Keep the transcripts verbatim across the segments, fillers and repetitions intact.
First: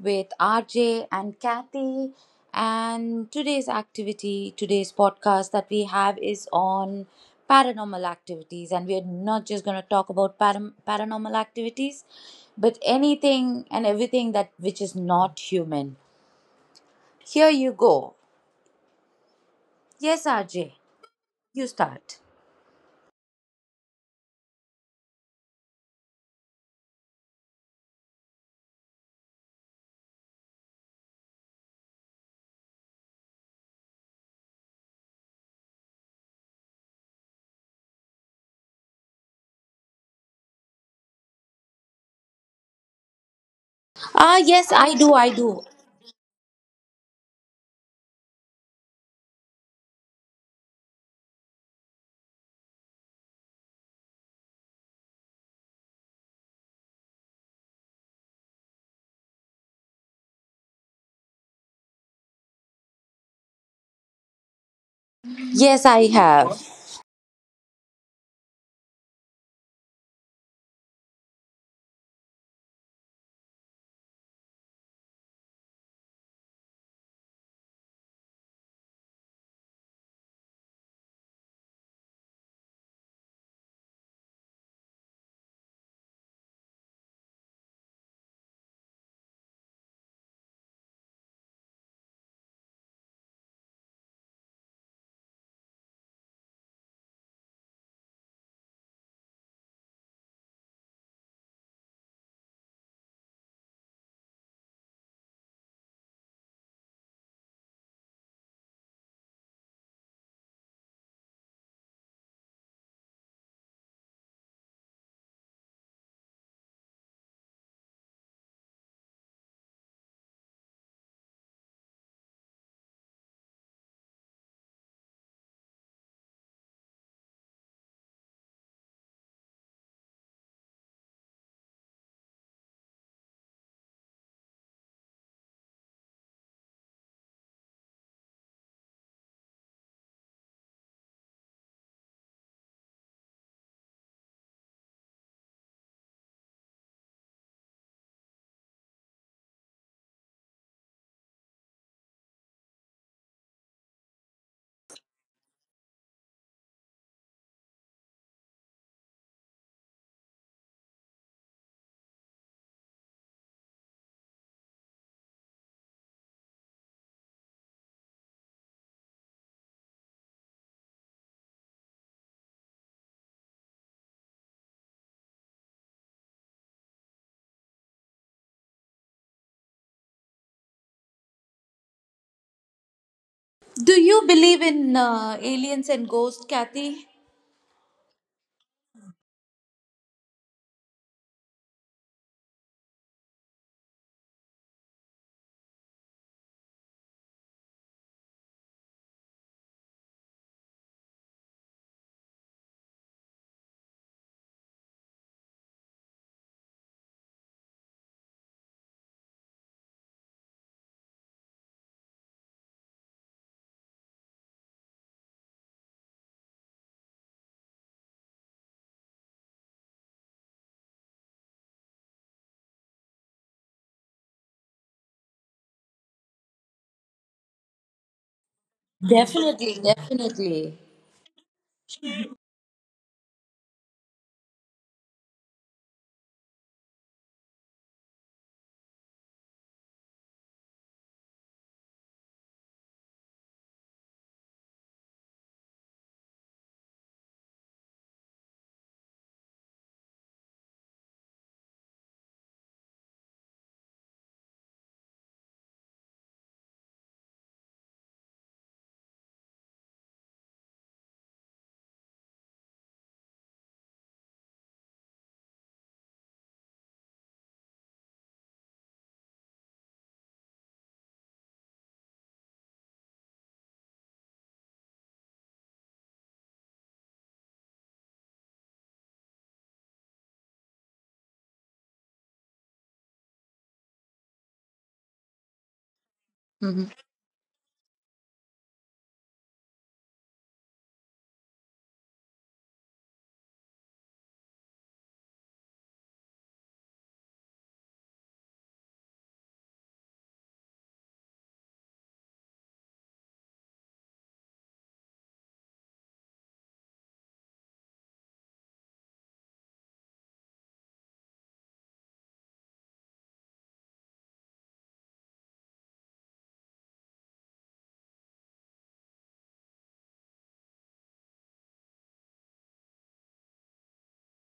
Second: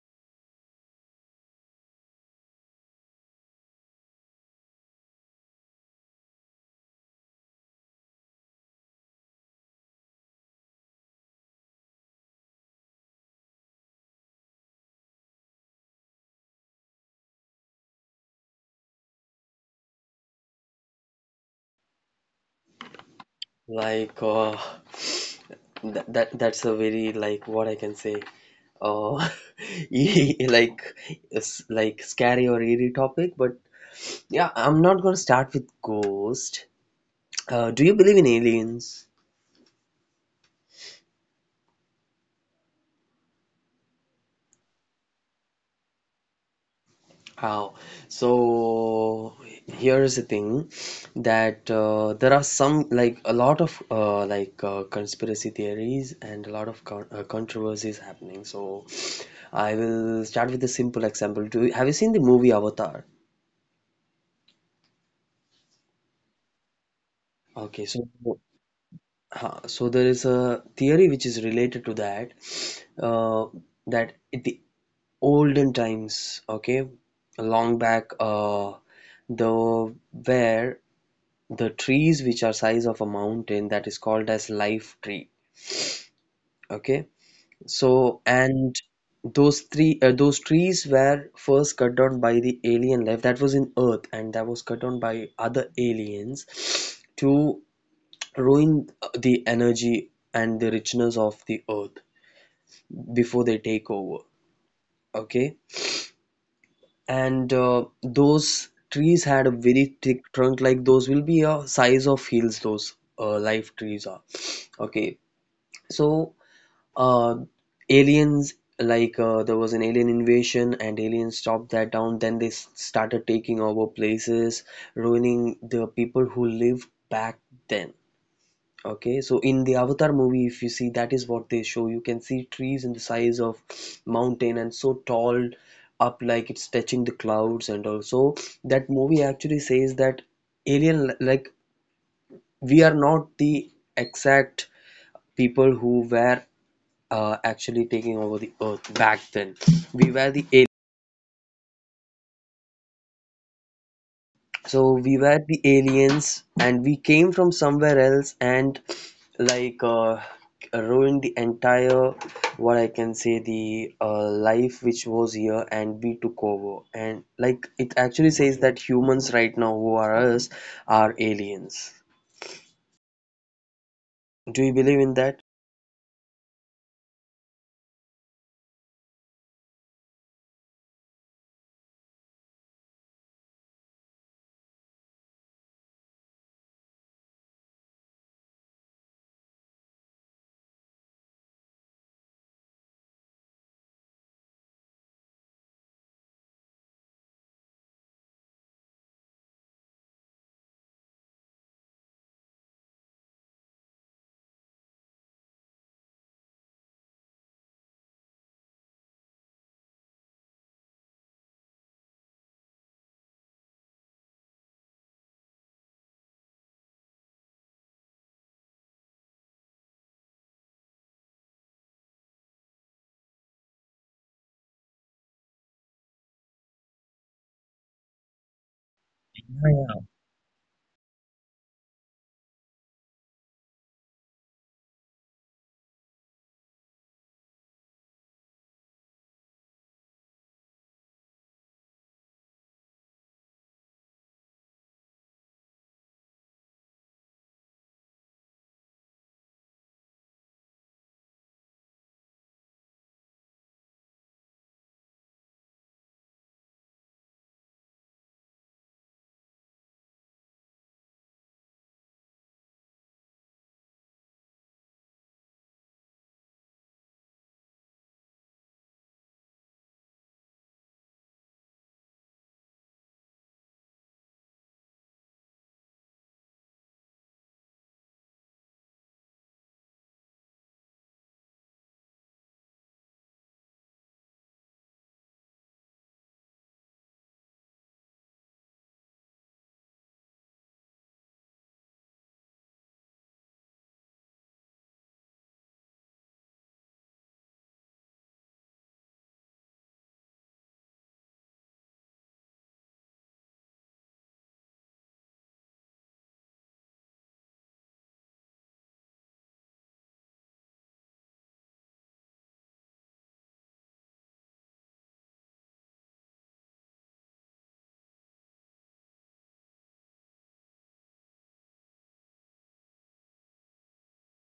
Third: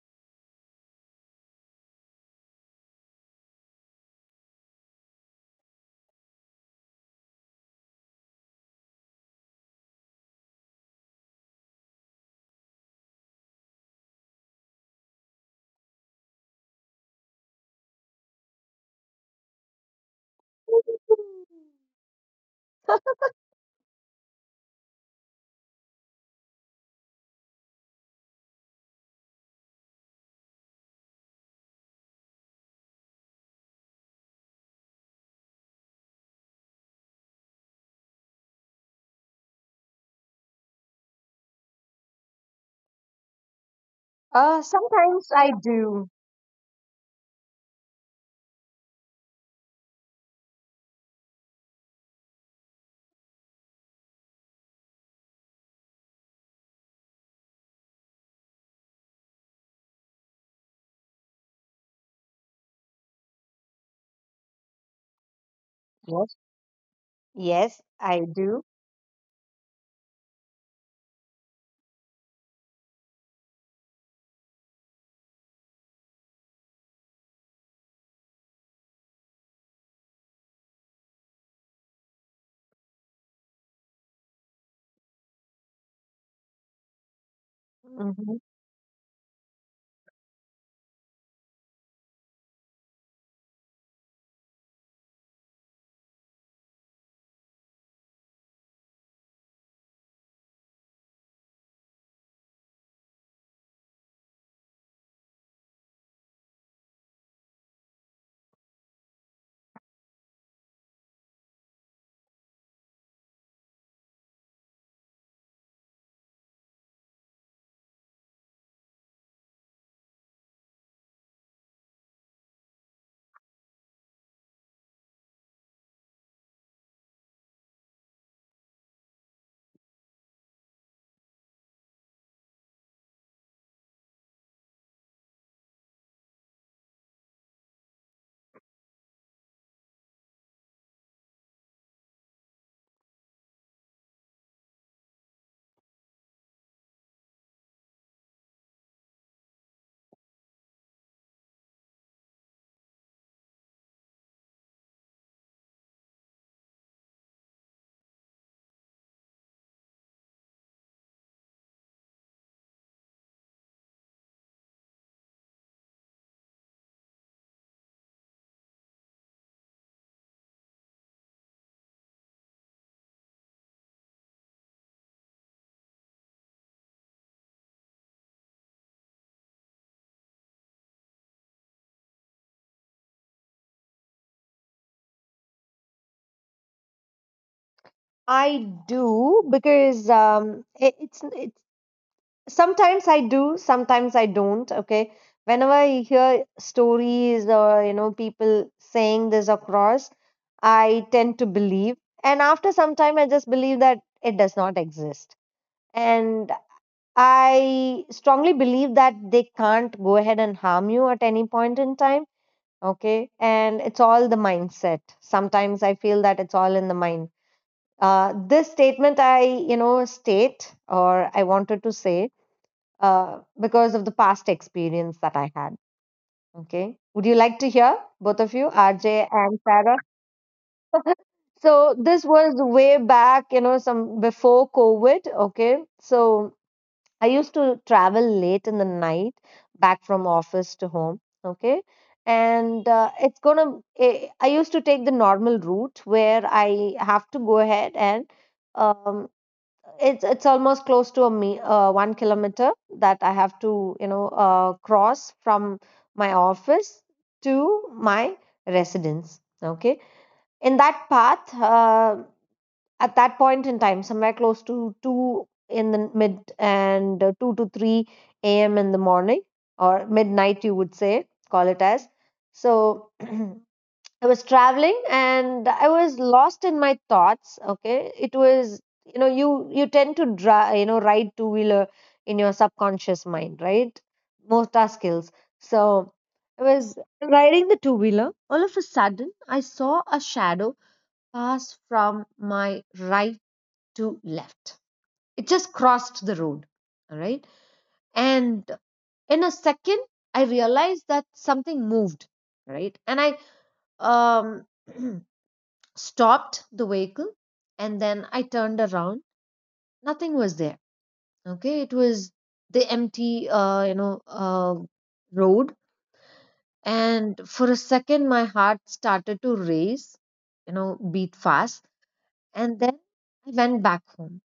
with R J and Kathy. And today's activity, today's podcast that we have is on paranormal activities. And we're not just going to talk about param- paranormal activities, but anything and everything that which is not human. Here you go. Yes, R J, you start. Like, uh, that, that that's a very, like, what I can say, uh, e- like it's like scary or eerie topic. But yeah, I'm not gonna start with ghost. Uh, do you believe in aliens? Ah, Uh, yes, I do. I Sometimes I do. do. How? So here's the thing that uh, there are some, like, a lot of uh, like uh, conspiracy theories and a lot of con uh, controversies happening. So I will start with a simple example. Do you, have you seen the movie Avatar? Yes, I Yes. have. Yes, Okay, I so do. huh, so there is a theory which is related to that, uh, that in the olden times, okay, long back, uh, the where the trees which are size of a mountain, that is called as life tree. Okay. so Hmm. and those three uh, those trees were first cut down by the alien life that was in earth, and that was cut down by other aliens to ruin the energy and the richness of the earth before they take over. Okay. And uh, those trees had a very thick trunk, like those will be a size of hills. Those uh, life trees are. Okay. So uh aliens, like uh, there was an alien invasion, and aliens stopped that down. Then they s- started taking over places, ruining the people who lived back then. Okay, so in the Avatar movie, if you see, that is what they show. You can see trees in the size of mountain, and so tall up, like it's touching the clouds. And also, that movie actually says that alien, like, we are not the exact people who were uh, actually taking over the earth back then. We were the aliens. So we were the aliens, and we came from somewhere else and, like uh, ruined the entire, what I can say, the uh, life which was here, and we took over. And, like, it actually says that humans right now, who are us, are aliens. Do you believe in that? Do you believe in uh, aliens and ghosts, Kathy? I do because um, it, it's it's sometimes I do, sometimes I don't. Okay. Whenever I hear stories or you know people saying this across, I tend to believe, and after some time, I just believe that it does not exist. And I strongly believe that they can't go ahead and harm you at any point in time. Okay. And it's all the mindset. Sometimes I feel that it's all in the mind. Uh, this statement I you know state, or I wanted to say, uh, because of the past experience that I had. Okay, would you like to hear, both of you, RJ and Definitely, Sarah? definitely. So this was way back, you know some before COVID. Okay. So I used to travel late in the night back from office to home. Okay. And uh, it's gonna, I I used to take the normal route where I have to go ahead and um, it's it's almost close to a me uh, one kilometer that I have to, you know, uh, cross from my office to my residence. Okay. In that path, uh, at that point in time, somewhere close to two in the mid, and, uh, two to three a m in the morning, or midnight, you would say, call it as. So I was traveling and I was lost in my thoughts. Okay. It was, you know, you, you tend to, dri you know, ride two wheeler in your subconscious mind, right? Most are skills. So I Hmm. was riding the two wheeler. All of a sudden, I saw a shadow pass from my right to left. It just crossed the road. All right. And in a second, I realized that something moved. Right. And I um, stopped the vehicle and then I turned around. Nothing was there. Okay. It was the empty, uh, you know, uh, road. And for a second, my heart started to race, you know, beat fast. And then I went back home.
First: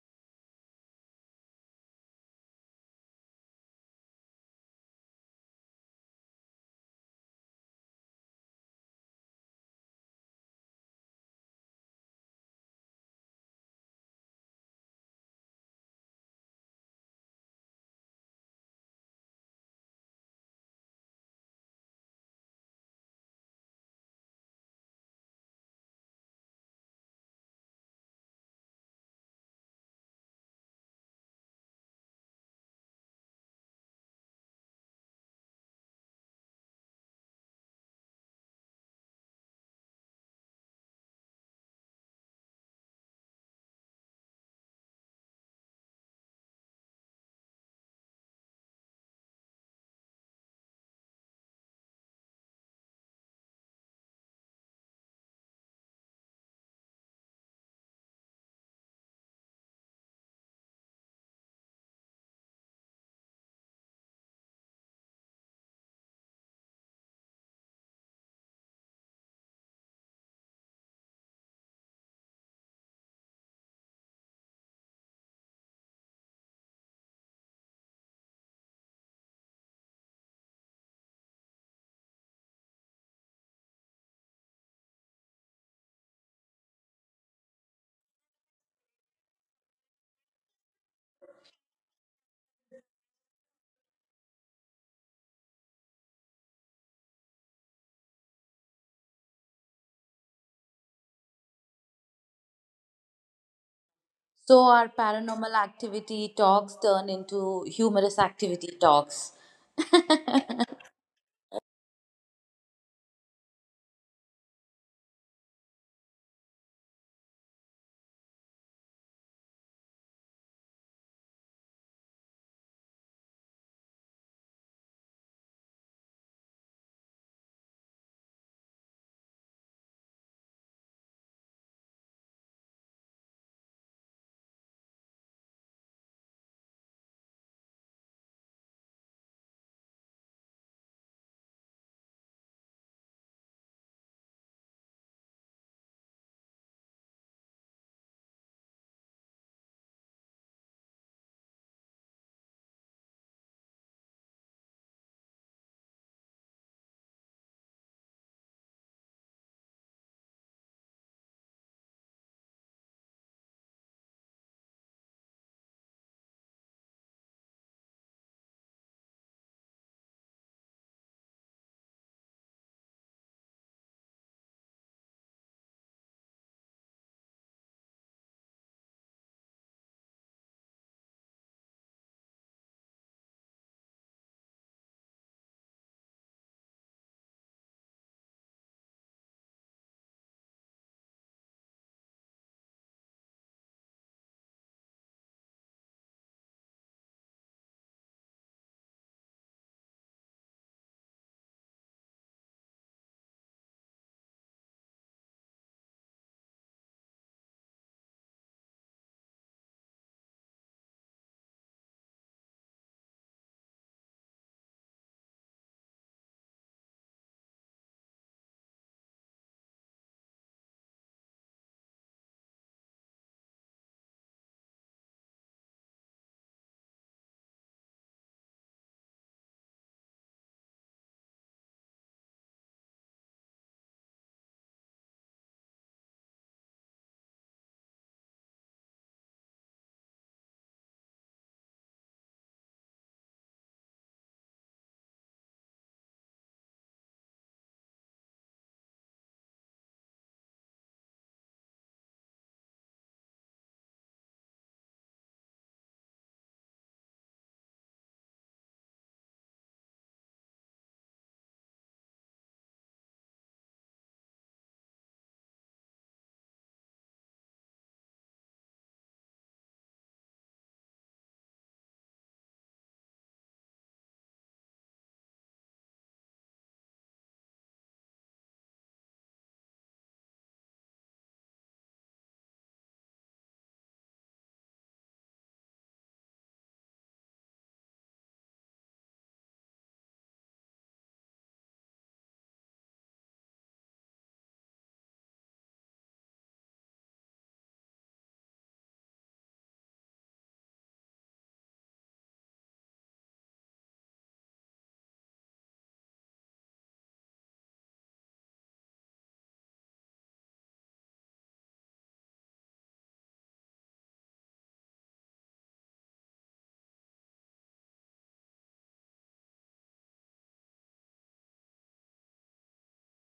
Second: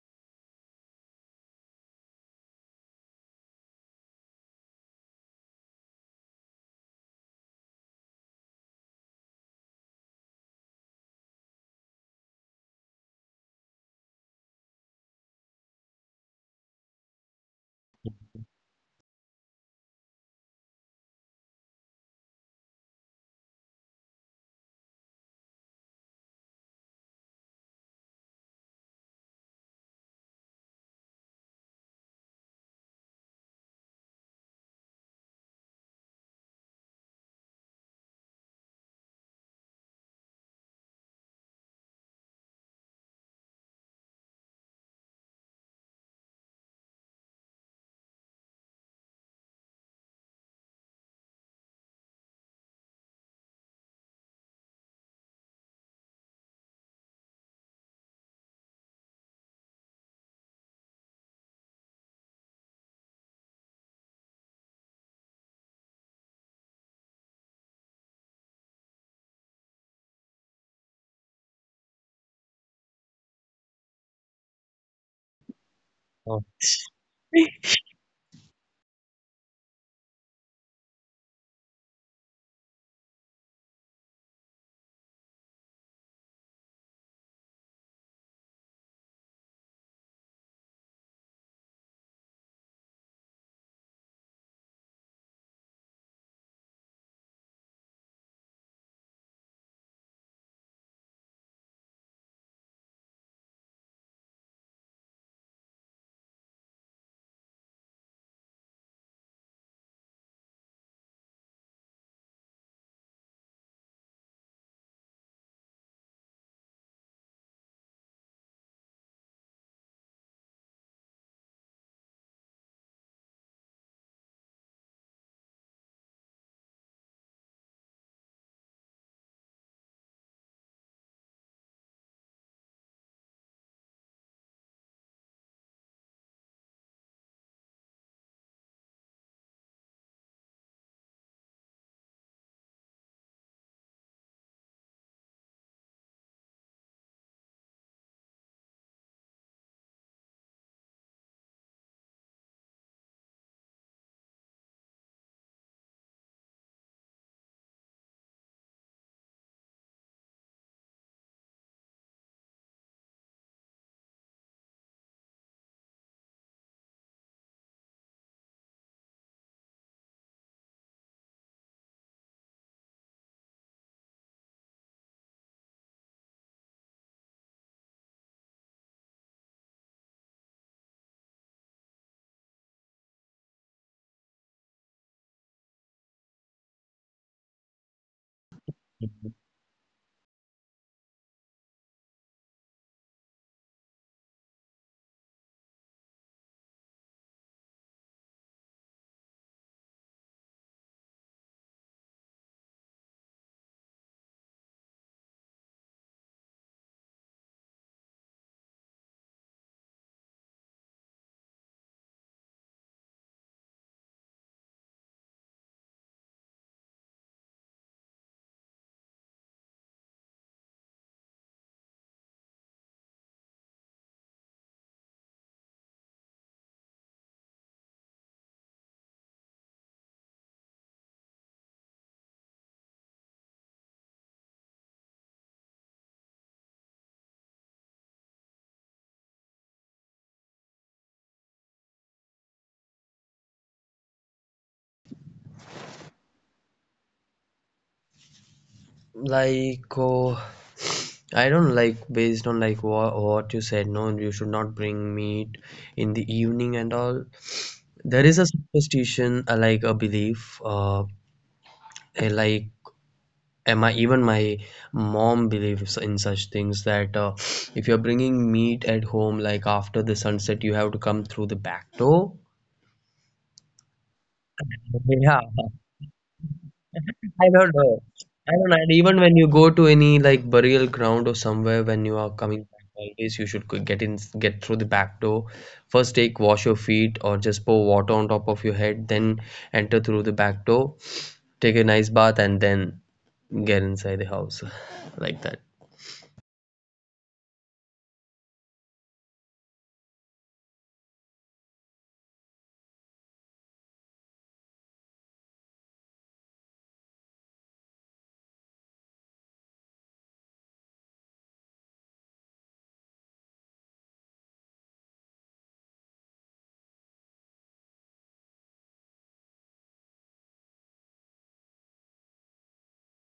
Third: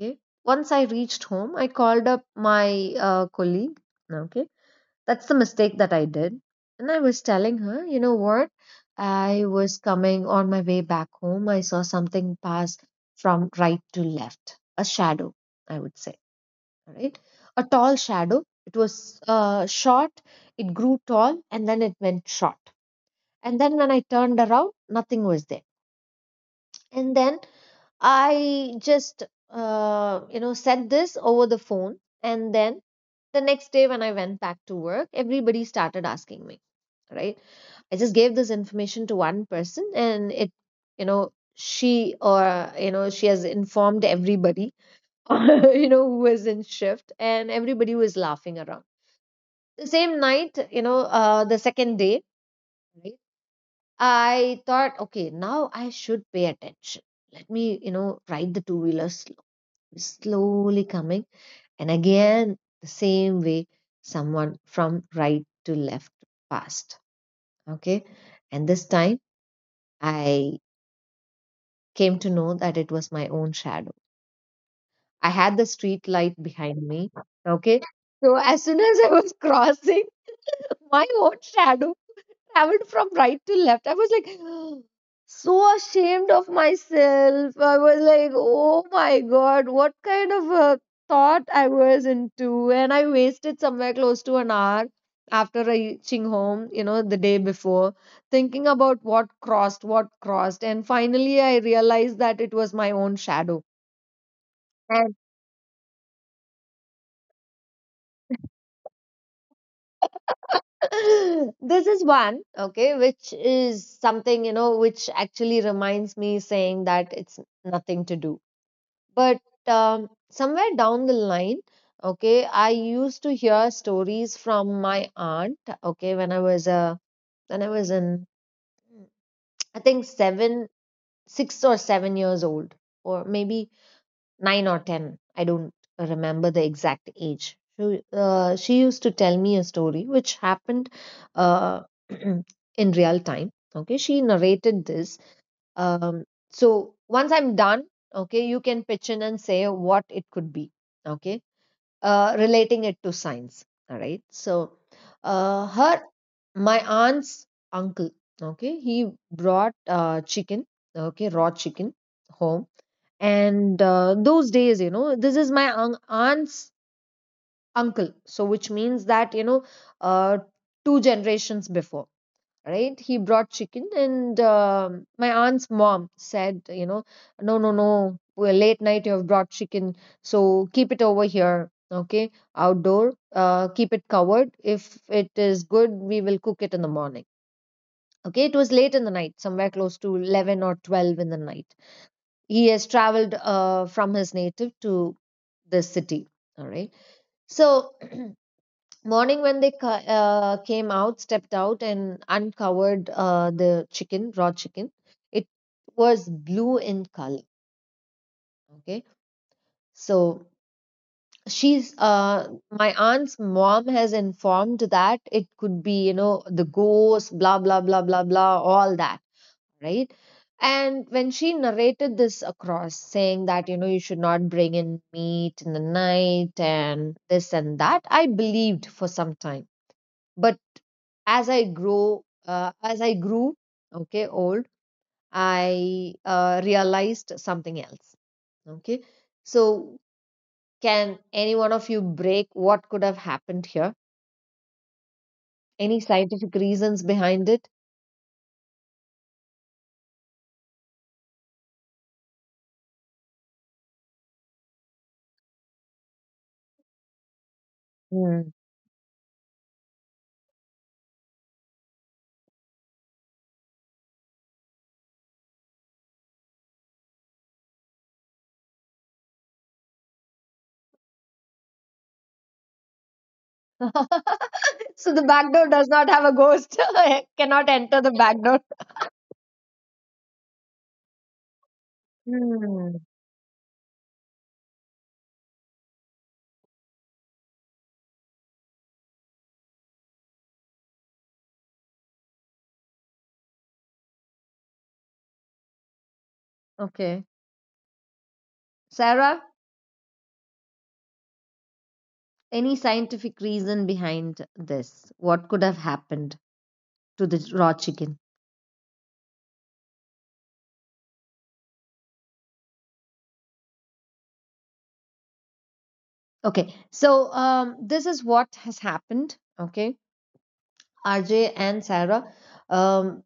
Okay. Once I reached home, I called up my uh, colleague. Okay. That's the mistake that I did. And I was telling her, you know what? I was coming on my way back home. I saw something pass from right to left, a shadow, I would say. All right. A tall shadow. It was uh, short, it grew tall, and then it went short. And then when I turned around, nothing was there. And then I just, uh, you know, said this over the phone. And then the next day, when I went back to work, everybody started asking me, right? I just gave this information to one person and it, you know, she, or, you know, she has informed everybody, you know, who was in shift, and everybody was laughing around. The same night, you know, uh, the second day, right? I thought, okay, now I should pay attention. Let me, you know, ride the two wheelers slowly coming, and again, the same way, someone from right to left passed. Okay. And this time, I came to know that it was my own shadow. I had the street light Oh. behind me. Okay. So as soon as I was crossing, my own shadow traveled from right to left. I was like so ashamed of myself. I was like, oh my god, what kind of a thought I was into. And I wasted somewhere close to an hour after reaching home, you know, the day before, thinking about what crossed, what crossed. And finally, I realized that it was my own shadow. So our And paranormal activity talks turn into humorous activity talks. this is one, okay, which is something, you know, which actually reminds me saying that it's nothing to do. But um, somewhere down the line, okay, I used to hear stories from my aunt, okay, when I was a when I was in, I think, seven, six or seven years old, or maybe nine or ten. I don't remember the exact age. She, uh, she used to tell me a story which happened uh, in real time. Okay, she narrated this, um, so once I'm done, okay, you can pitch in and say what it could be, okay, uh, relating it to science. All right. So, uh, her, my aunt's uncle, okay, he brought uh, chicken, okay, raw chicken, home. And uh, those days, you know, this is my un- aunt's uncle. So, which means that, you know, uh, two generations before, right, he brought chicken, and um, my aunt's mom said, you know no, no, no, well, late night you have brought chicken, so keep it over here. Okay, outdoor, uh, keep it covered. If it is good, we will cook it in the morning. Okay, it was late in the night, somewhere close to eleven or twelve in the night. He has traveled uh, from his native to this city. All right. So morning, when they ca- uh, came out, stepped out, and uncovered uh, the chicken, raw chicken, it was blue in color. Okay, so she's uh, my aunt's mom has informed that it could be, you know, the ghost, blah blah blah blah blah, all that, right? And when she narrated this across, saying that, you know, you should not bring in meat in the night, and this and that, I believed for some time. But as I grow, uh, as I grew, okay, old, I uh, realized something else. Okay, so can any one of you break what could have happened here? Any scientific reasons behind it? like oh, I don't, like, based on, like, what, what you said, no, you should not bring meat in the evening and all. There is a Hmm. superstition, uh, like a belief. Uh eh, like, am I even my mom believes in such things that, uh, if you're bringing meat at home, like after the sunset, you have to come through the back door. So the Yeah. back door does not have a ghost. I I cannot don't enter know. the back I door. don't know. And even when you go to any, like, burial ground or somewhere, when you are coming back, Hmm. always you should go- get in get through the back door. First take wash your feet or just pour water on top of your head, then enter through the back door, take a nice bath and then get inside the house. Like that. Okay, Sarah. Any scientific reason behind this? What could have happened to the raw chicken? Okay, so um, this is what has happened. Okay, R J and Sarah. Um,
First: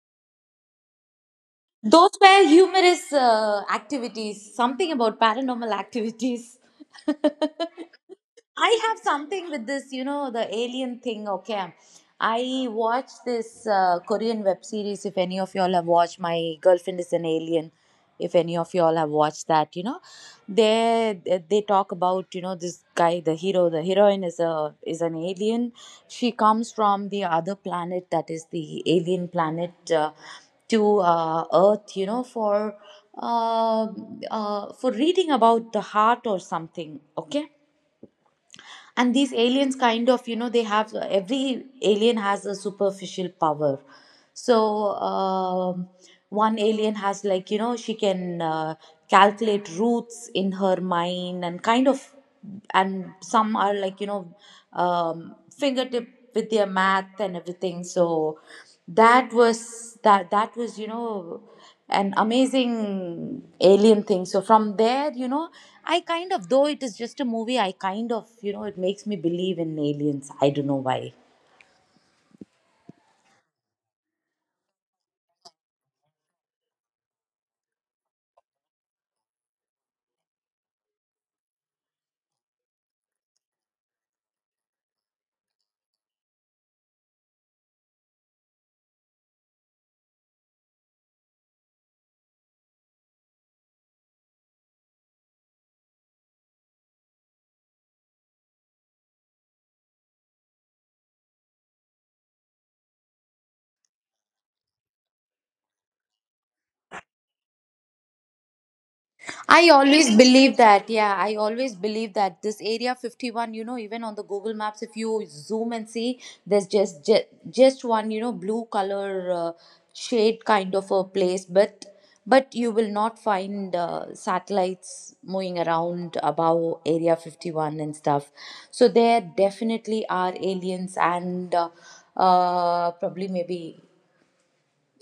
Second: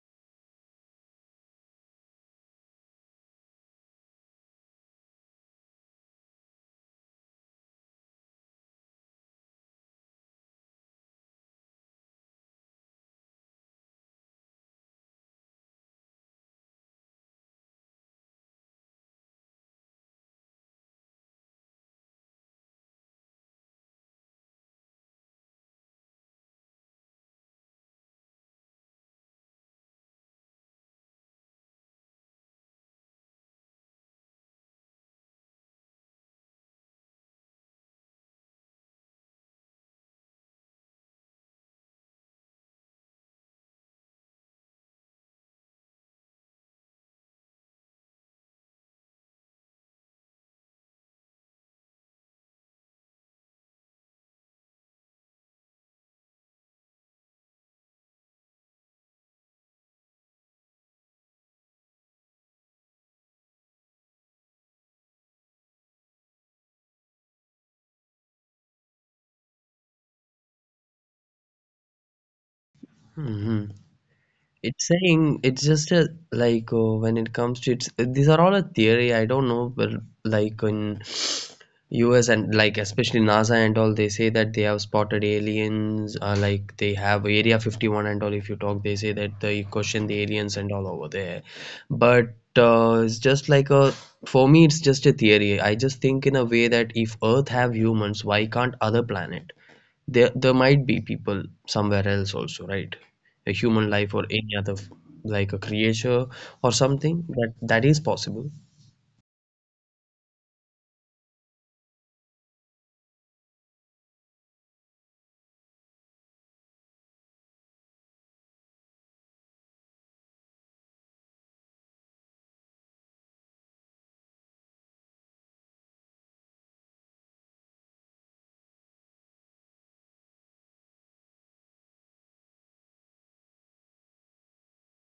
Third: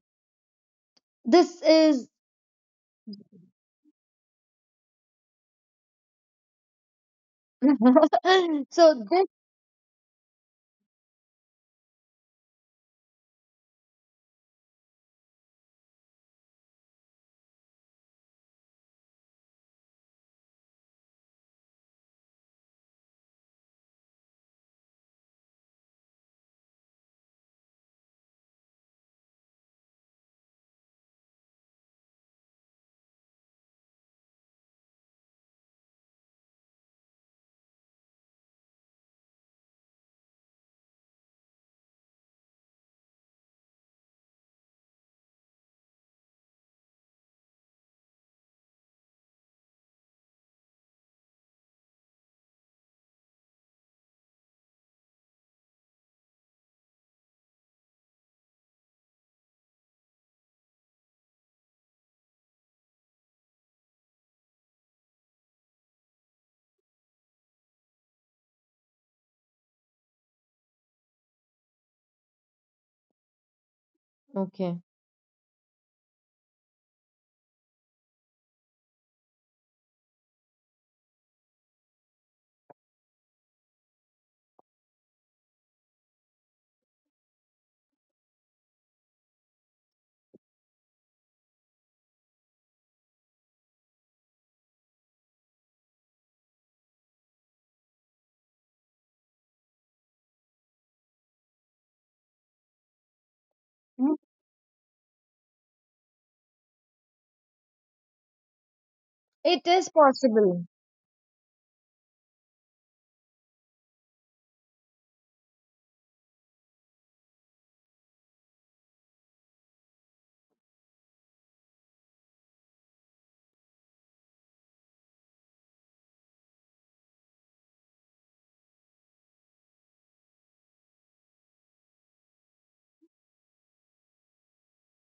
this is Those were humorous uh, activities. Something about paranormal activities. I so have this. something with this, you know, the alien thing. Okay, I watched this uh, Korean web series. If any of y'all have watched, My Girlfriend Is an Alien. If any of y'all have watched that, you know, they they talk about, you know, this guy, the hero, the heroine is a is an alien. She comes from the other planet that is the alien planet, uh, to uh, Earth, you know, for uh, uh, for reading about the heart or something. Okay, and these aliens kind of, you know, they have every alien has a superficial power. So um one alien has, like, you know, she can uh, calculate roots in her mind and kind of, and some are like, you know, um, fingertip with their math and everything. So that was that that was you know, an amazing alien thing. So from there, you know, I kind of, though it is just a movie, I kind of, you know, it makes me believe in aliens. I don't know why. Hmm. Okay, It's saying it's just a, like, uh, when it comes to it's these are all a theory. I don't know, but, like, in U S and, like, especially NASA and all, they say that they have spotted aliens. Uh, like they have Area fifty-one and all. If you talk, they say that they question the aliens and all over there. But, uh, it's just like a for me, it's just a theory. I just think in a way that if Earth have humans, why can't other planet? There, there might be people somewhere else also, right? A human life or any other, f- like a creature or something. That that is possible. it I is always believe possible. that. Yeah, I always believe that this area fifty one, you know, even on the Google Maps, if you zoom and see, there's just just, just one, you know, blue color uh, shade kind of a place, but but you will not find uh, satellites moving around above area fifty one and stuff. So there definitely are aliens, and uh, uh, probably maybe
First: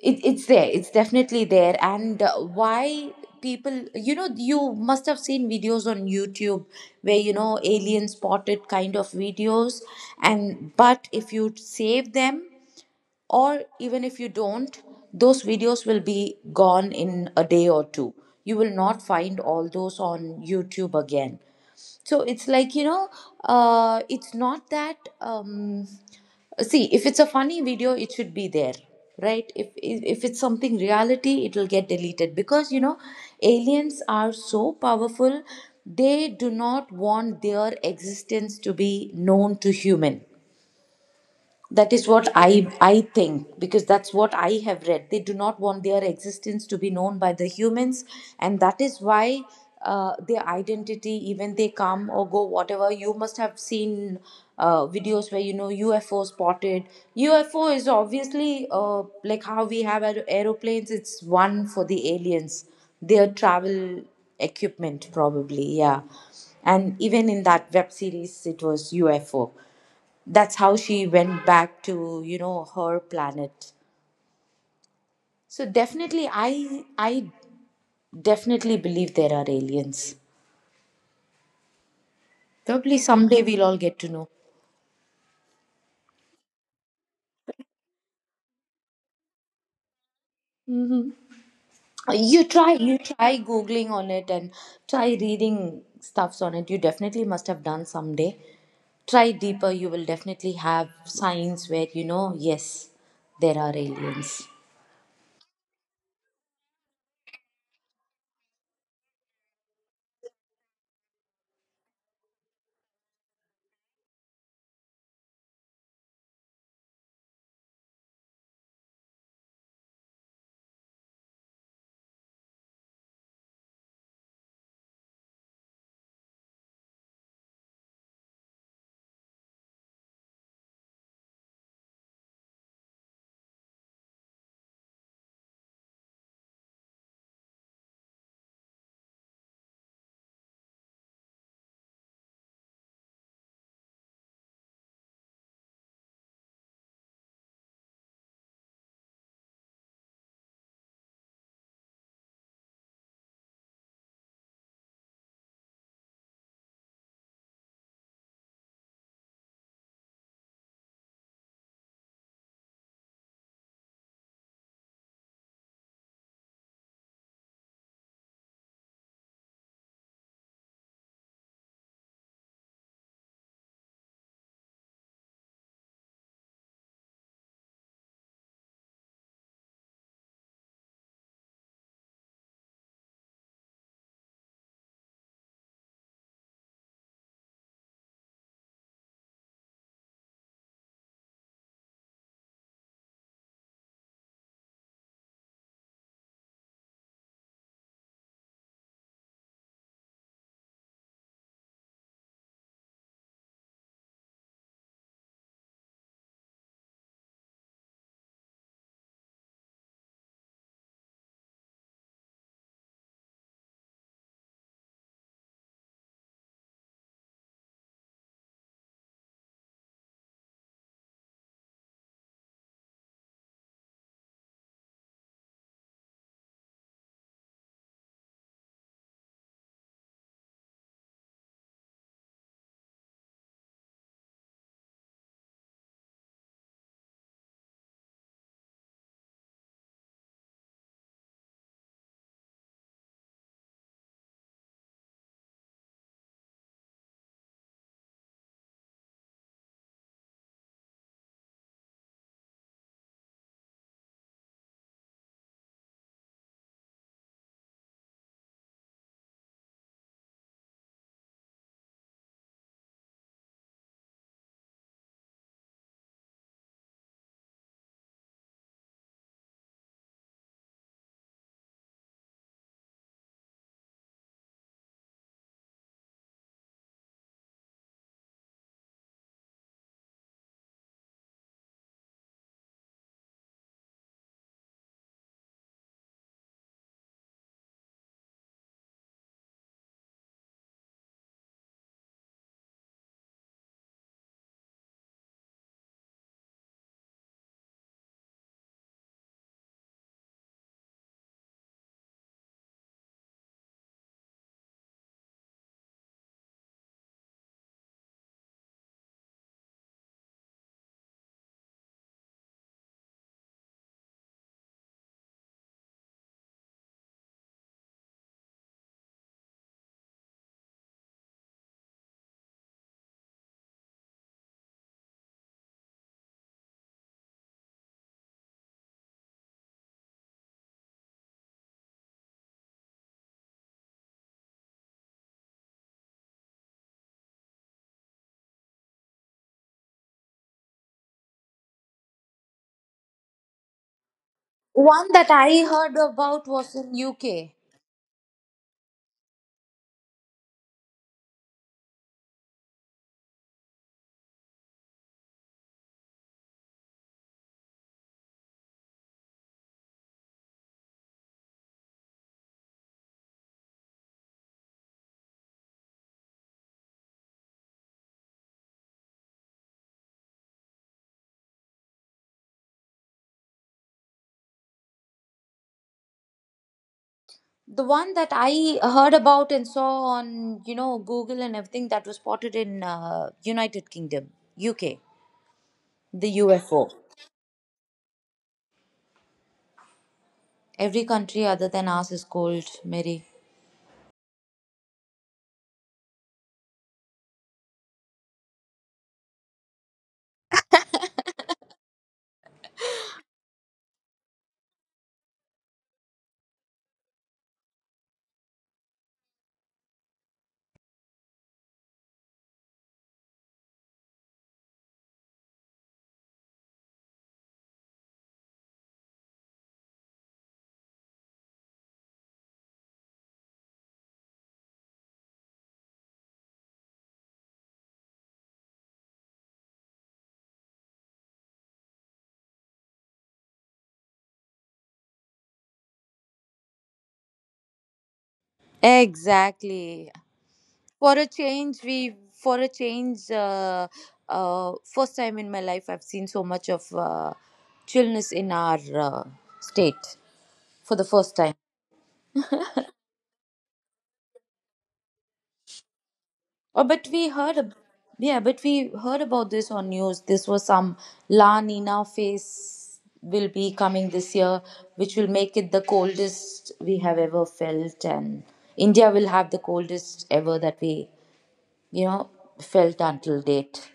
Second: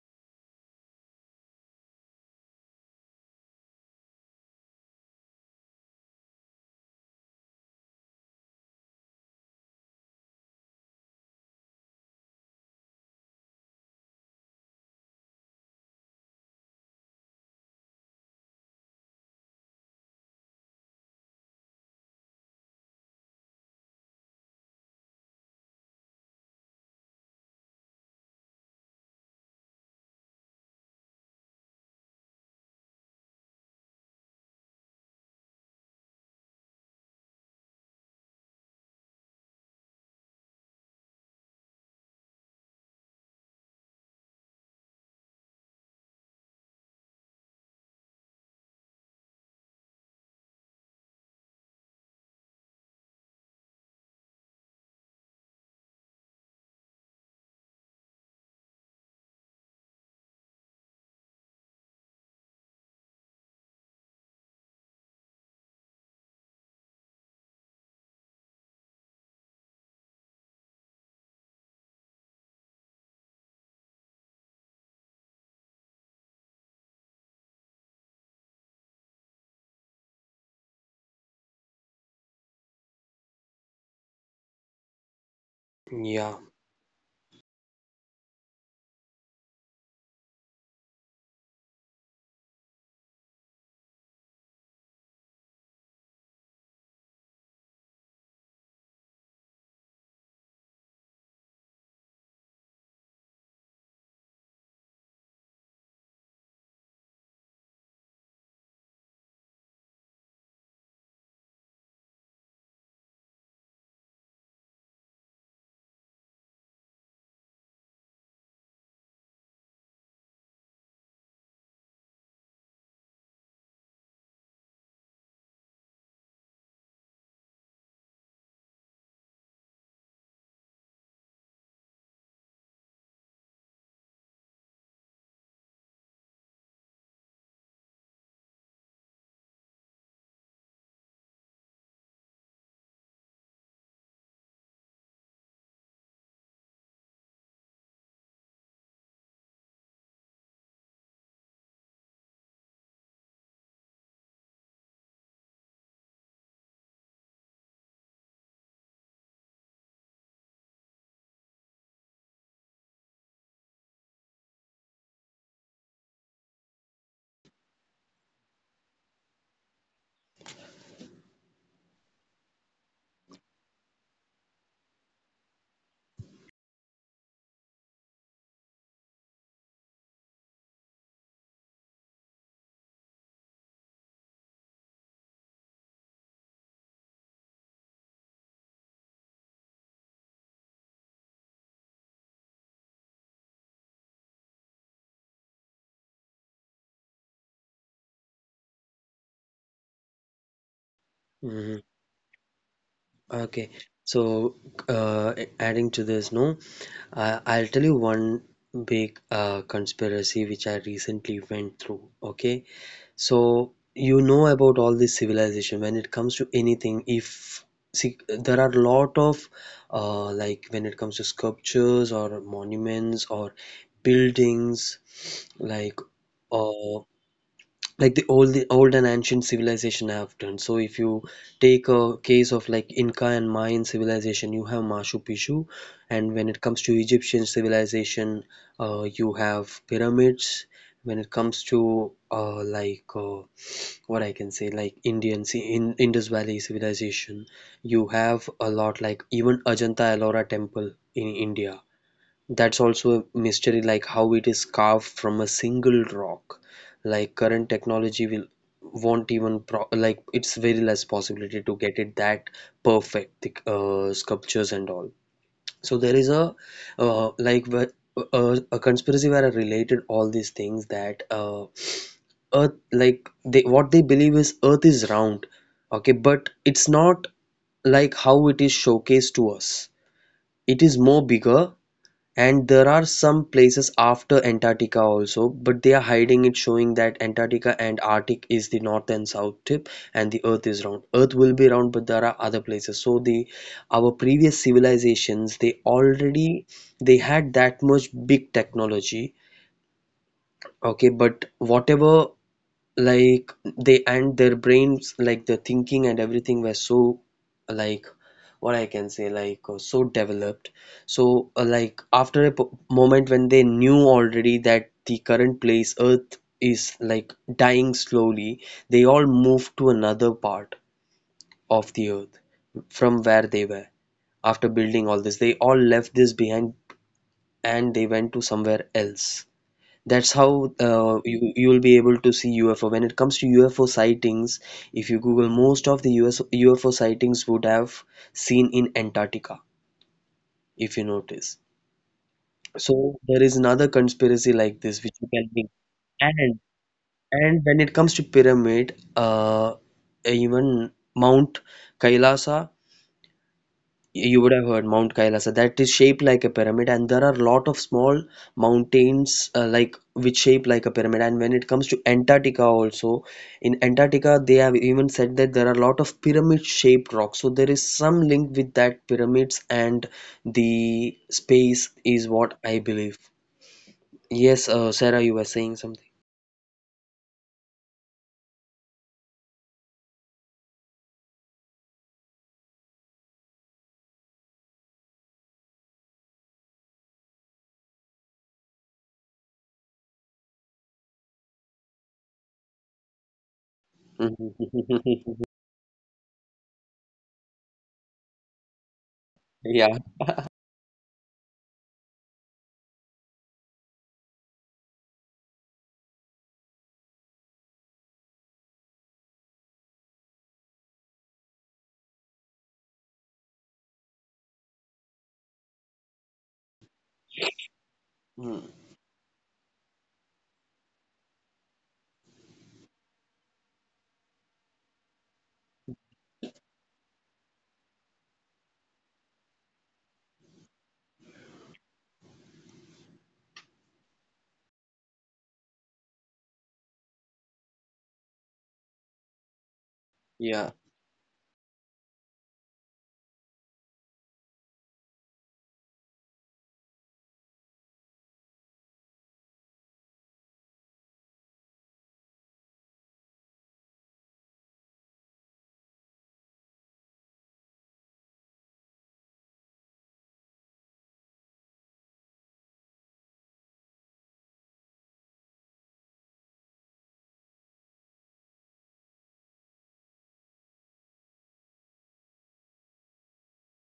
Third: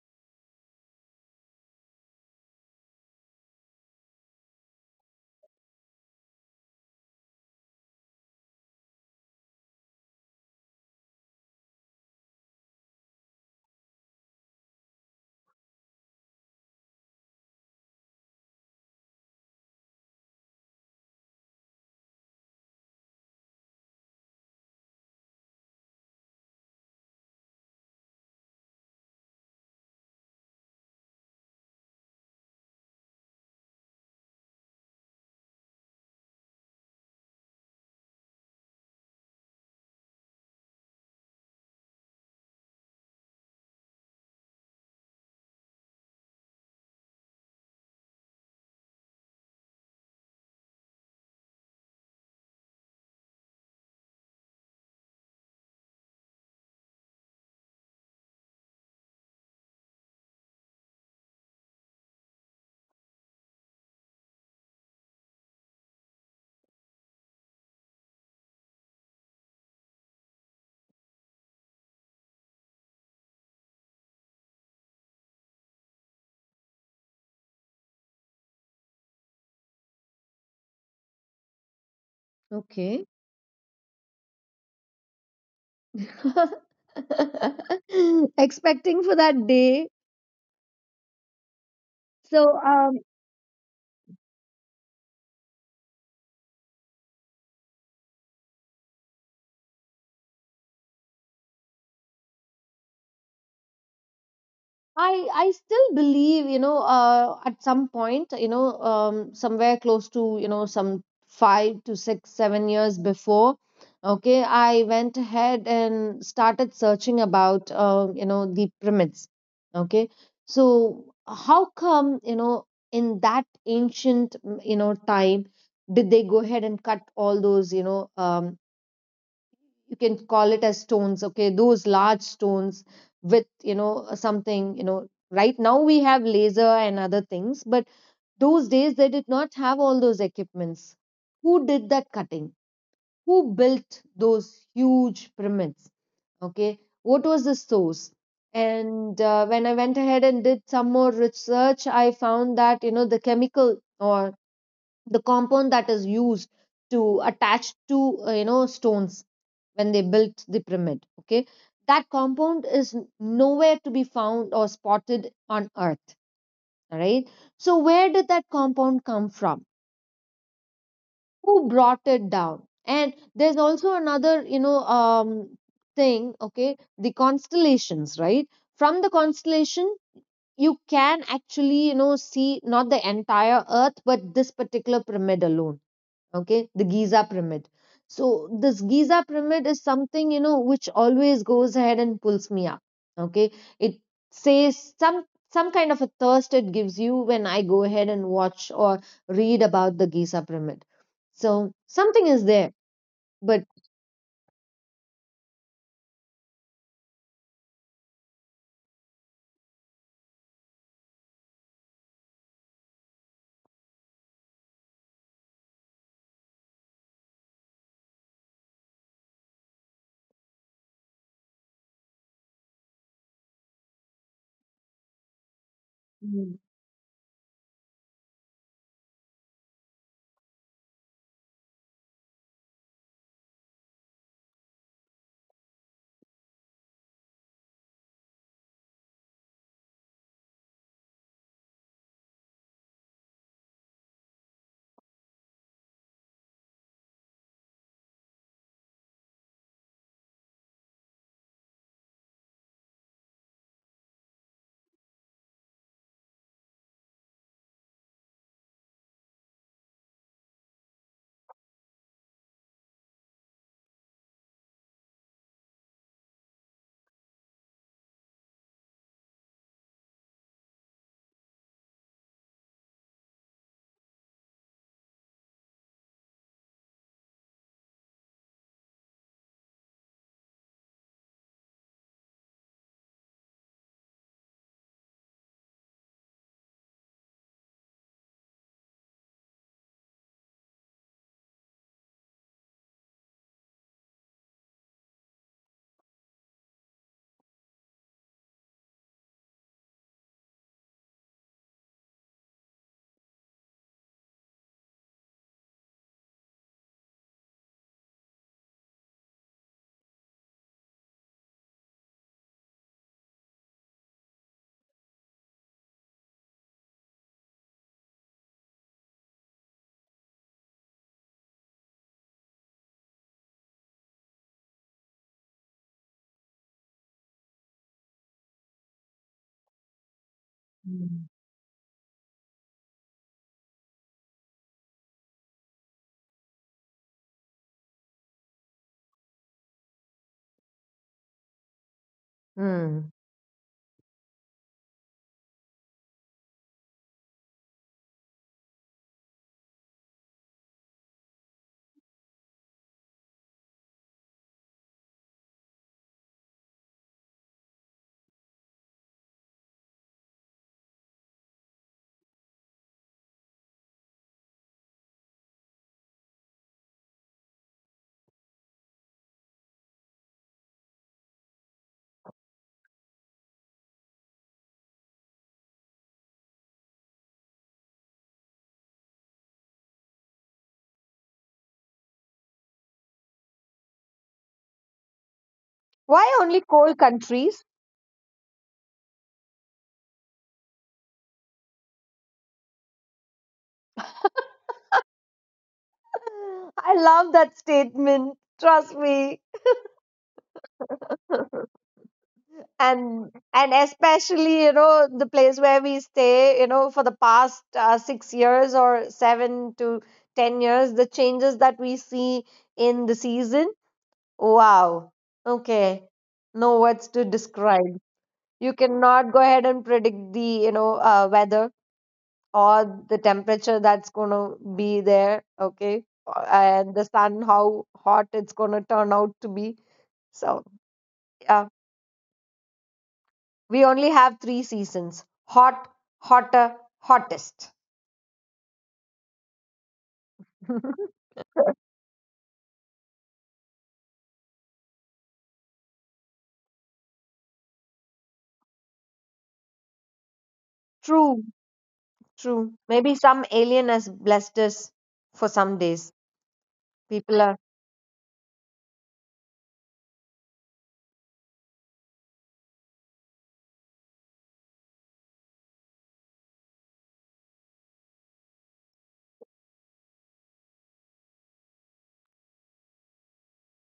it, it's there it's definitely there. And uh, why, people, you know, you must have seen videos on YouTube where, you know, alien spotted kind of videos, and but if you save them, or even if you don't, those videos will be gone in a day or two. You will not find all those on YouTube again. So it's like, you know, uh, it's not that, um, see, if it's a funny video it should be there, right? If, if if it's something reality, it will get deleted, because, you know, aliens are so powerful, they do not want their existence to be known to human. That is what i i think, because that's what I have read. They do not want their existence to be known by the humans, and that is why uh, their identity, even they come or go, whatever, you must have seen uh, videos where, you know, UFO spotted. UFO is obviously, uh, like, how we have aer- aeroplanes, it's one for the aliens, their travel equipment, probably, yeah. And even in that web series it was UFO. That's how she went back to, you know, her planet. So definitely i i definitely believe there are aliens. Probably Okay, someday we'll all get to know. Yeah. expecting for that day. you So try You um, try googling on it, and try reading stuffs on it, you definitely must have done someday. Try deeper, you will definitely have signs where, you know, yes, there are aliens. I I still believe, you know, uh, at some point, you know, um, somewhere close to, you know, some five to six, seven years before, okay, I went ahead and started searching about, uh, you know, the pyramids. Okay, so how come, you know, in that ancient, mm, you know, time, did they go ahead and cut all those, you know, um, you can call it as stones. Okay, those large stones with, you know something, you know right now we have laser and other things, but those days they did not have all those equipments. Who did that cutting? Who built those huge pyramids? Okay, what was the source? And uh, when I went ahead and did some more research, I found that, you know the chemical or the compound that is used to attach to uh, you know stones when they built the pyramid. Okay, that compound is nowhere to be found or spotted on Earth. All right, so where did that compound come from? Who brought it down? And there's also another, you know, um, thing. Okay, the constellations, right? From the constellation, you can actually, you know, see not the entire Earth, but this particular pyramid alone. Okay, the Giza pyramid. So this Giza pyramid is something, you know which always goes ahead and pulls me up. Okay, it says some some kind of a thirst it gives you when I go ahead and watch or read about the Giza pyramid. Hmm. So something is there. But. Okay. So, uh, a- adding to this, no, I I'll tell you one big uh, conspiracy which I recently went through. Okay. So you know about all this civilization when it comes to anything. If See, there are a lot of uh, like, when it comes to sculptures or monuments or buildings, like, Mm. uh, like the old the old and ancient civilization have done. So if you take a case of, like, Inca and Mayan civilization, you have Machu Picchu. And when it comes to Egyptian civilization, uh, you have pyramids. When it comes to uh, like uh, what I can say, like, Indian ci- in Indus Valley civilization. You have a lot, like even Ajanta Ellora temple in India. That's also a mystery, like how it is carved from a single rock. Like, current technology will won't even, pro like, it's very less possibility to get it that perfect, the uh, sculptures and all. So there is a uh, like, wh- a, a conspiracy where I related all these things, that uh, earth, like, they what they believe is earth is round. Okay, but it's not like how it is showcased to us. It is more bigger, and there are some places after Antarctica also, but they are hiding it, showing that Antarctica and Arctic is the north and south tip. And the earth is round, earth will be round, but there are other places. So, the our previous civilizations, they already they had that much big technology. Okay, but whatever. Like, they and their brains, like, the thinking and everything were so, like, what I can say, like, uh, so developed. So, uh, like, after a po- moment, when they knew already that the current place earth is like dying slowly, they all moved to another part of the earth from where they were. After building all this, they all left this behind, and they went to somewhere else. That's how, uh, Mm. you you'll be able to see U F O. When it comes to U F O sightings, if you Google, most of the U S U F O sightings would have seen in Antarctica, if you notice. Hmm. So there is another conspiracy like this, One which you that can I think. heard about And was in UK. and when it comes to pyramid, uh, even Mount Kailasa. You would have heard Mount Kailasa. That is shaped like a pyramid, and there are a lot of small mountains, uh, like, which shape like a pyramid. And when it comes to Antarctica, also in Antarctica, they have even said that there are a lot of pyramid-shaped rocks. So there is some link with that pyramids and the space is what I believe. Yes, uh, Sarah, you were saying something. The one that I heard about and saw on, you know, Google and everything that was spotted in uh, United Kingdom, U K, the Why only U F O. coal countries? Every country other than ours is cold, Mary. I love that statement. Trust me. Yeah. and and especially, you know the place where we stay, you know for the past uh, six years or seven to ten years, the changes that we see in the season. Wow. Okay. No words to describe. Mm, You cannot go ahead and predict the, you know uh, weather, or the temperature that's going to be there. Okay. Uh, and the sun, how hot it's going to turn out to be. So yeah, we only have three seasons. Hot, hotter, hottest. Exactly. yeah. For a change, we for a change, uh, uh, first time in my life I've seen so much of uh, chillness in our uh, state for the first True, time. true. Maybe some alien has blessed us for some days. Oh, but we People heard, are. ab- yeah, but we heard about this on news. This was some La Nina phase will be coming this year, which will make it the coldest we have ever felt, and India will have the coldest ever that we, you know, felt until date.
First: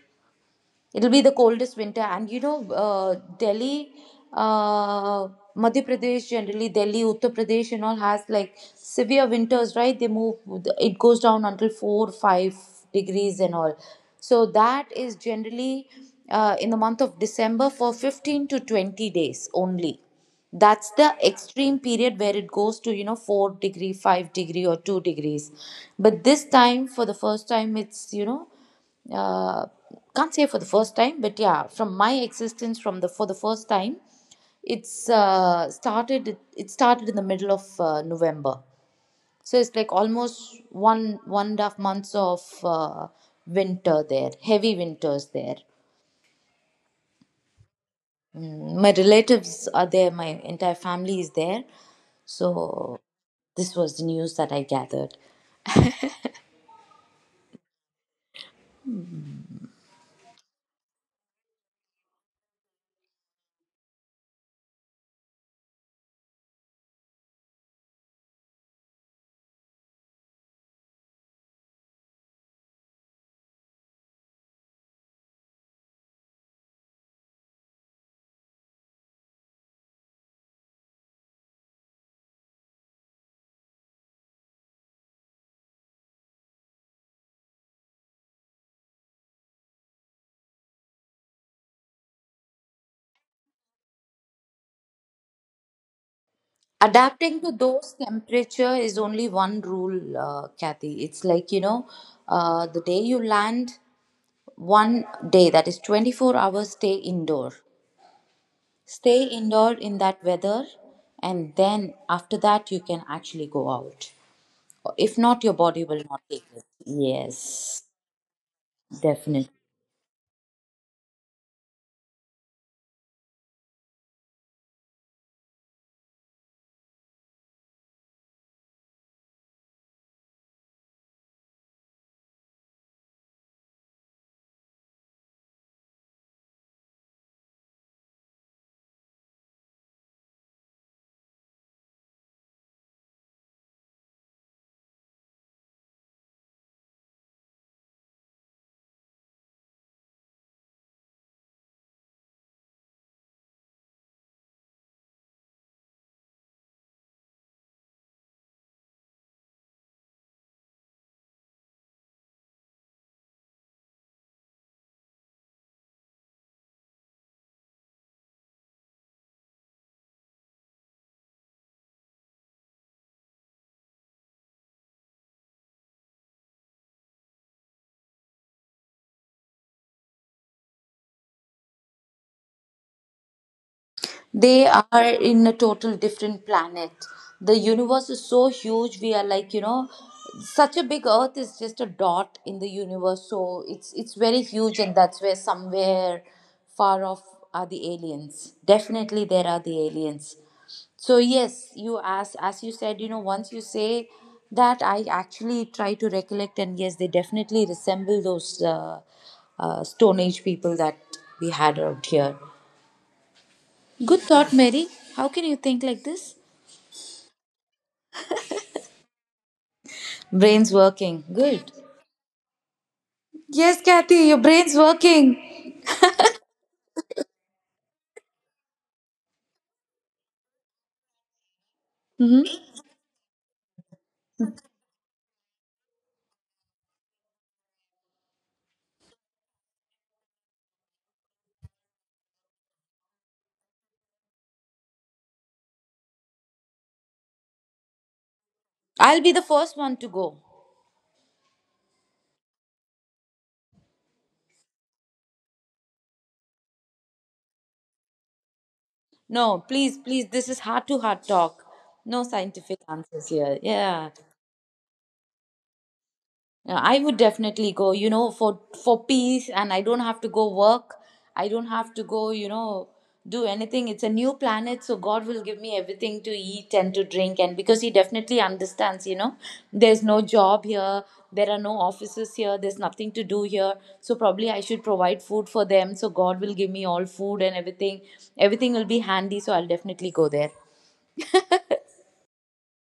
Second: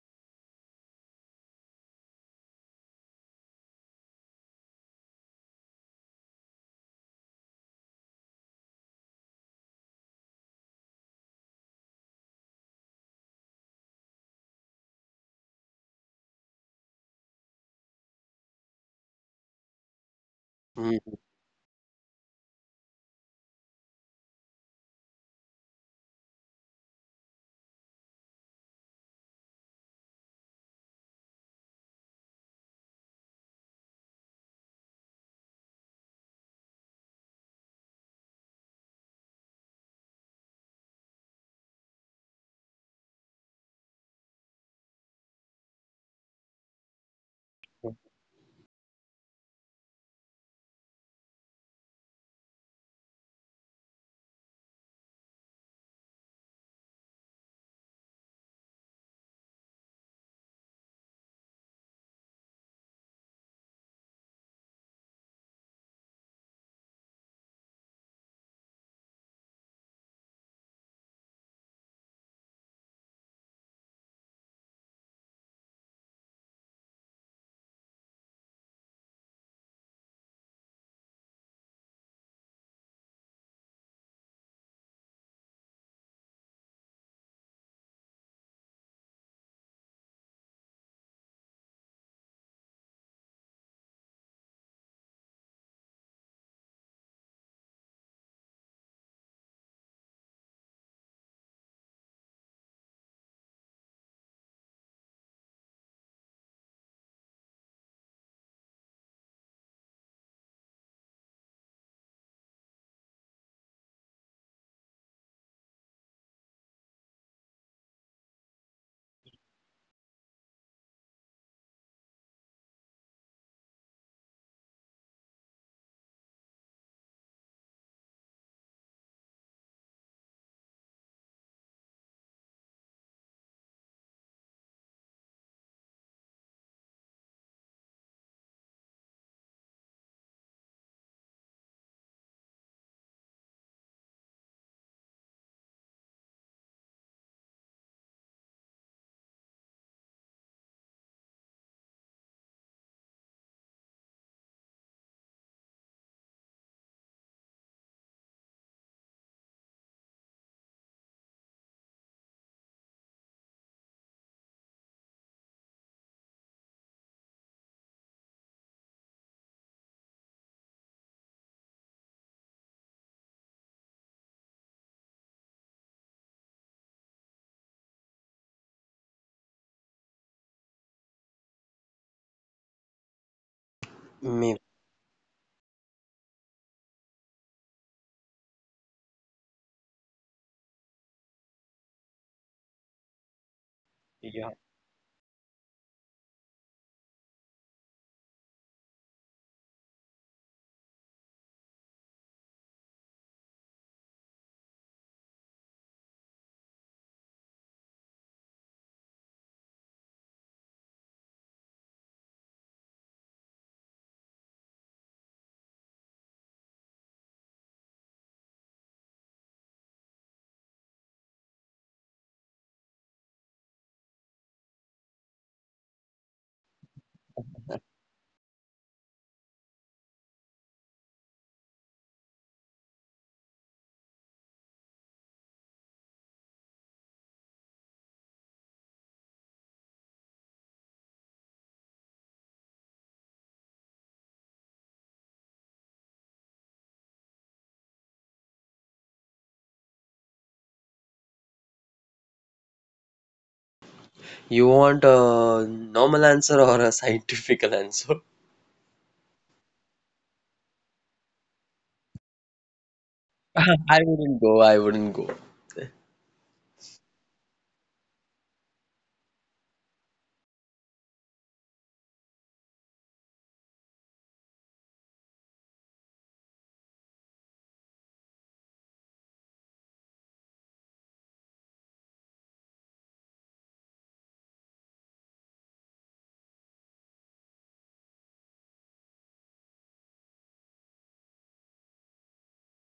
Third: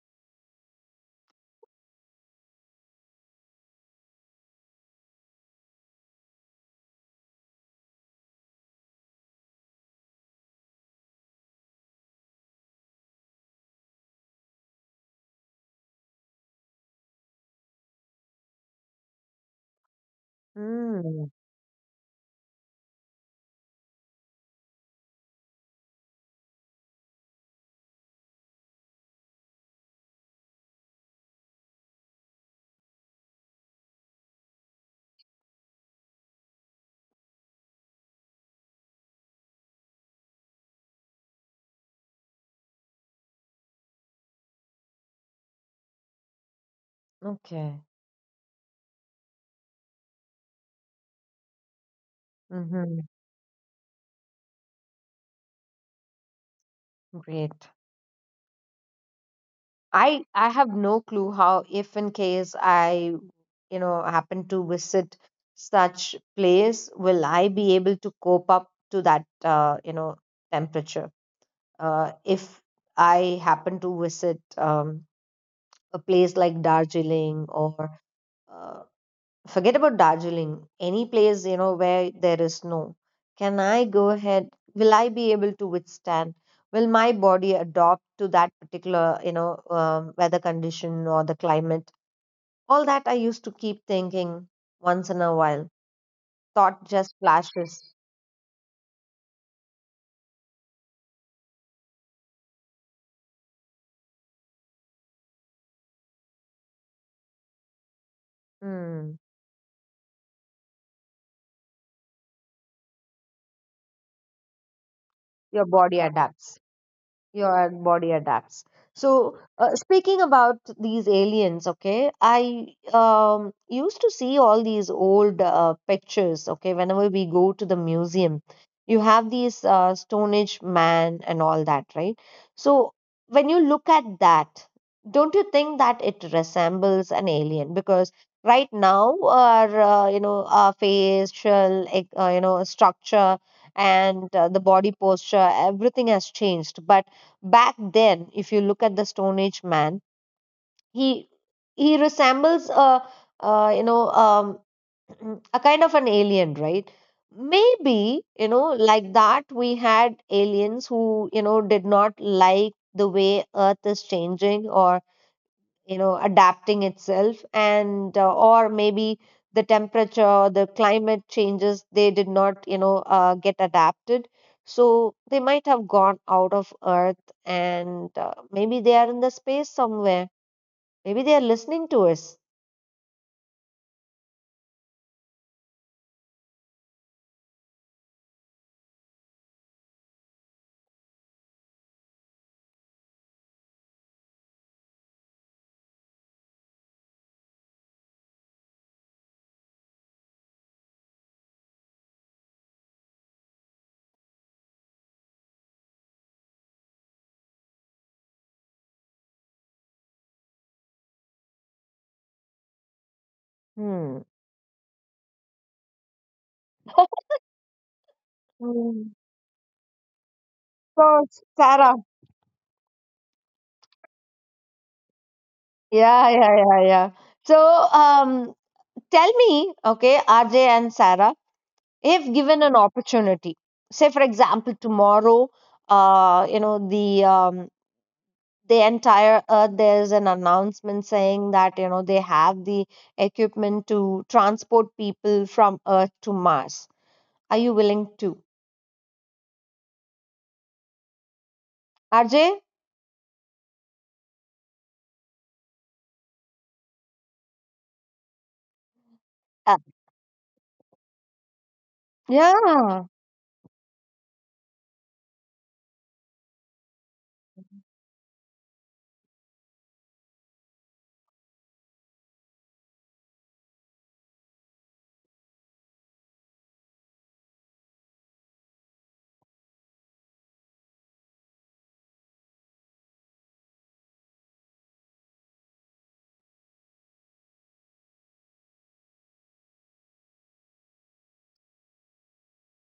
It'll be the coldest winter, and, you know, uh, Delhi, uh, Madhya Pradesh, generally Delhi, Uttar Pradesh, and all has like severe winters, right? They move, it goes down until four, five degrees, and all. So that is generally uh, in the month of December for fifteen to twenty days only. That's Mm, the Mm. extreme period where it goes to, you know, four degree, five degree or two degrees. But this time, for the first time, it's, you know, uh, can't say for the first time, but yeah, from my existence, from the for the first time, it's uh, started. It, it started in the middle of uh, November, so it's like almost one one and a half months of uh, winter there, heavy winters there. Okay. Mm. My relatives are there. My entire family is there. Hmm. So this was the news that I gathered. Great. I I have no clue how, if in case I, you know happen to visit such place, will I be able to cope up to that uh, you know temperature? Uh, if I happen to visit, um, a place like Darjeeling or, uh, forget about Darjeeling, any place, you know, where there is snow. Can I go ahead? Will I be able to withstand? Will my body adopt to that particular, you know, um, weather condition or the climate? All that I used to keep thinking once in a while. Thought just Adapting to flashes. those temperature is only one rule, uh, Kathy. It's like, you know, uh, the day you land, one day, that is twenty four hours, stay indoor. Hmm. Stay indoor in that weather, and then after that, you can actually go out. If not, your Your body body will not take adapts. it. Your Yes, body adapts. So definitely. uh, speaking about these aliens, okay, I um, used to see all these old uh, pictures. Okay, whenever we go to the museum, you have these uh, stone age man and all that, right? So when you look at that, don't you think that it resembles an alien? Because right now our uh, you know our facial ec- uh, you know structure and uh, the body posture, everything has changed. But back then, if you look at the stone age man, he he resembles a, uh you know um, a kind of an alien, right? Maybe, you know like that we had aliens who, you know did not like the way Earth is changing, or, you know adapting itself. And uh, or maybe the temperature, the climate changes, they did not, you know uh, get adapted. So they might have gone out of Earth, and uh, maybe they are in the space somewhere. Maybe they are listening to us. maybe. They are in a total different planet. The universe is so huge, we are like, you know, such a big, earth is just a dot in the universe. So it's it's very huge, and that's where, somewhere far off, are the aliens. Definitely there are the aliens. So yes, you, as as you said, you know, once you say that, I actually try to recollect, and yes, they definitely resemble those uh, uh, stone age people that we had out here. Hmm. Good thought, Mary. How can you think like this? Mm. Brain's So, working. Good. Sarah, Yes, Kathy, your brain's working. yeah, yeah, yeah, yeah. So um tell me, okay, RJ and Sarah, if given an opportunity, say, for example, tomorrow, uh you know the um the entire Earth, there's an announcement saying that, you know they have the equipment to transport people from Earth to Mars, are you willing to? I'll be the first one to go. RJ? You want a normal answer or a scientific answer? No, uh, please, please, this is heart to heart talk. No scientific yeah, answers here. I Yeah. wouldn't go. I wouldn't go. Yeah, I would definitely go, you know, for for peace, and I don't have to go work. I don't have to go, you know, do anything. It's a new planet, so God will give me everything to eat and to drink, and because he definitely understands, you know, there's no job here, there are no offices here, there's nothing to do here. So probably I should provide food for them, so God will give me all food and everything. Everything will be handy, so I'll definitely go there.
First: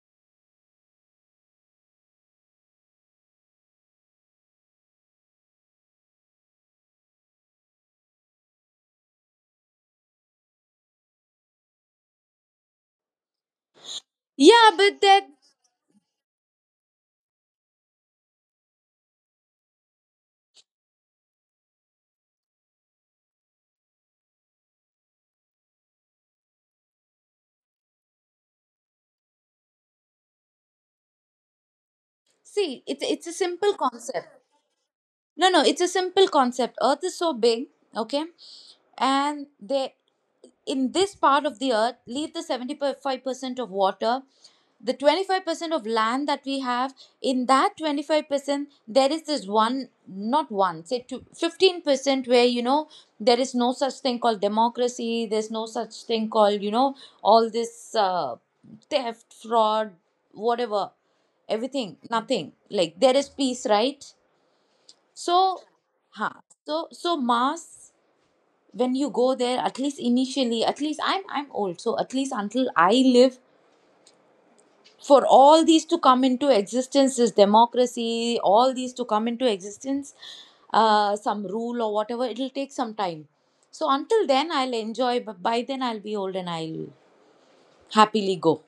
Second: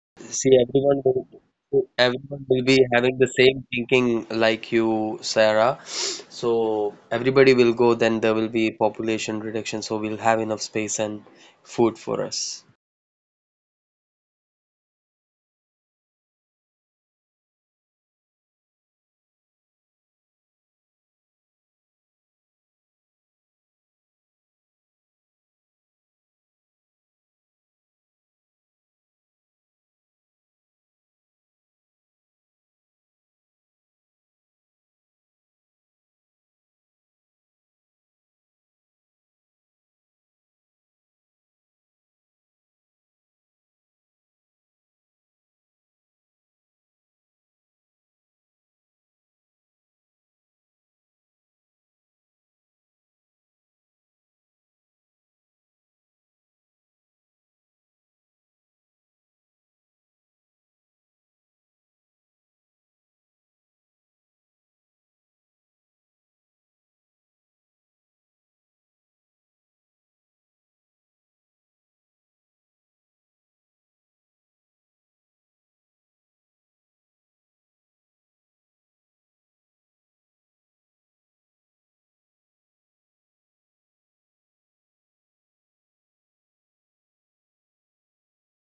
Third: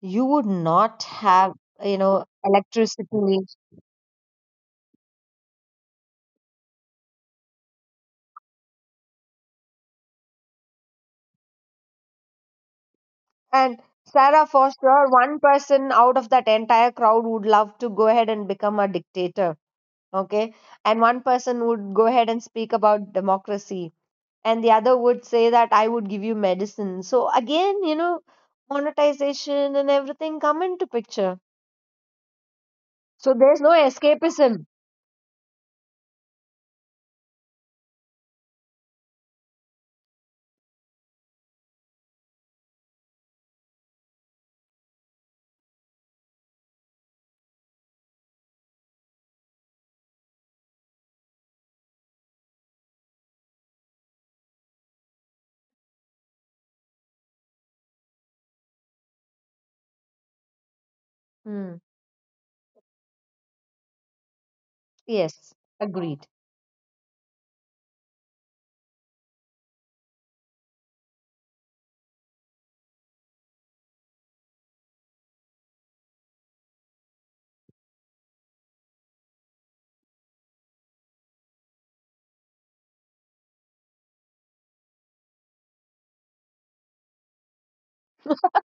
you would See, everyone not have, will, you know everyone will be having the electricity. same thinking like you, Sarah. So everybody will go, then there will be population reduction, so we'll have enough space and food for us. And, Sarah, Yeah, for but sure, that, one person out of that entire crowd would love to go ahead and become a dictator. Okay. And one person would go ahead and speak about democracy, and the other would say that, I would give you medicine. So again, you know monetization and everything come into picture. see, it's it's So a there's no simple concept. escapism. No, no, it's a simple concept. Earth is so big, okay? And they, in this part of the earth, leave the seventy five percent of water, the twenty five percent of land that we have. In that twenty five percent there is this one, not one, say two, fifteen percent where, you know, there is no such thing called democracy, there's no such thing called, you know, all this, uh, theft, fraud, whatever, Hmm. everything, nothing, like, there is peace, right? Yes. So, Agreed. huh. So, so mass. When you go there, at least initially, at least I'm I'm old, so at least until I live, for all these to come into existence, this democracy, all these to come into existence, uh, some rule or whatever, it'll take some time. So until then, I'll enjoy. But by then, I'll be old and I'll happily go.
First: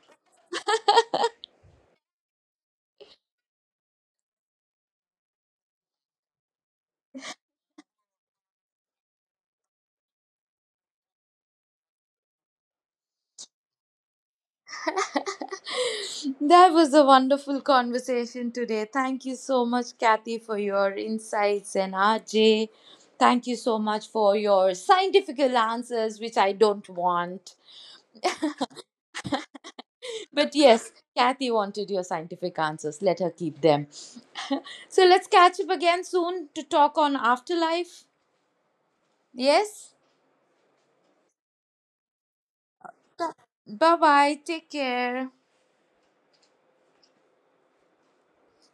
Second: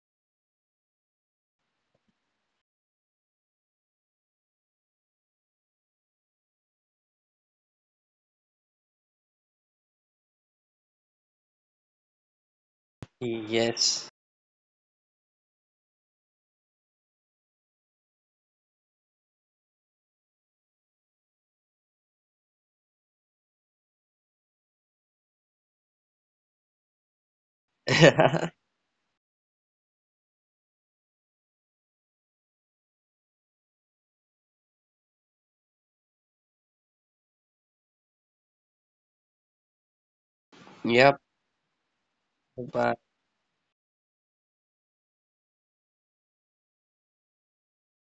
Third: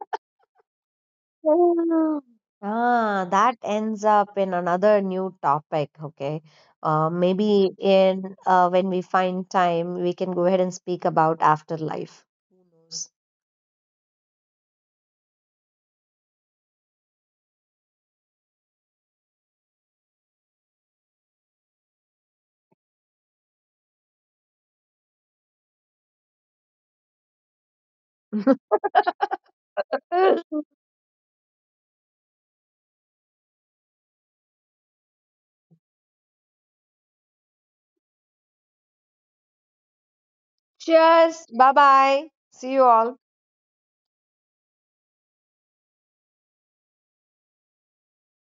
Ah, ah, that ends up in another new topic. Okay. Uh, maybe, in uh, when we find time, we can go ahead and speak about afterlife. Who knows? Yes. That was a wonderful conversation today. Thank you so much, Kathy, for your insights, and R J, thank you so much for your scientific answers, which I don't want. But Ugh. yes, Kathy wanted your scientific answers. Let her keep them. So let's catch up again soon to talk on afterlife. Yes? Yep. Cheers. Bye bye. See you Bye. all. Bye bye. Take care.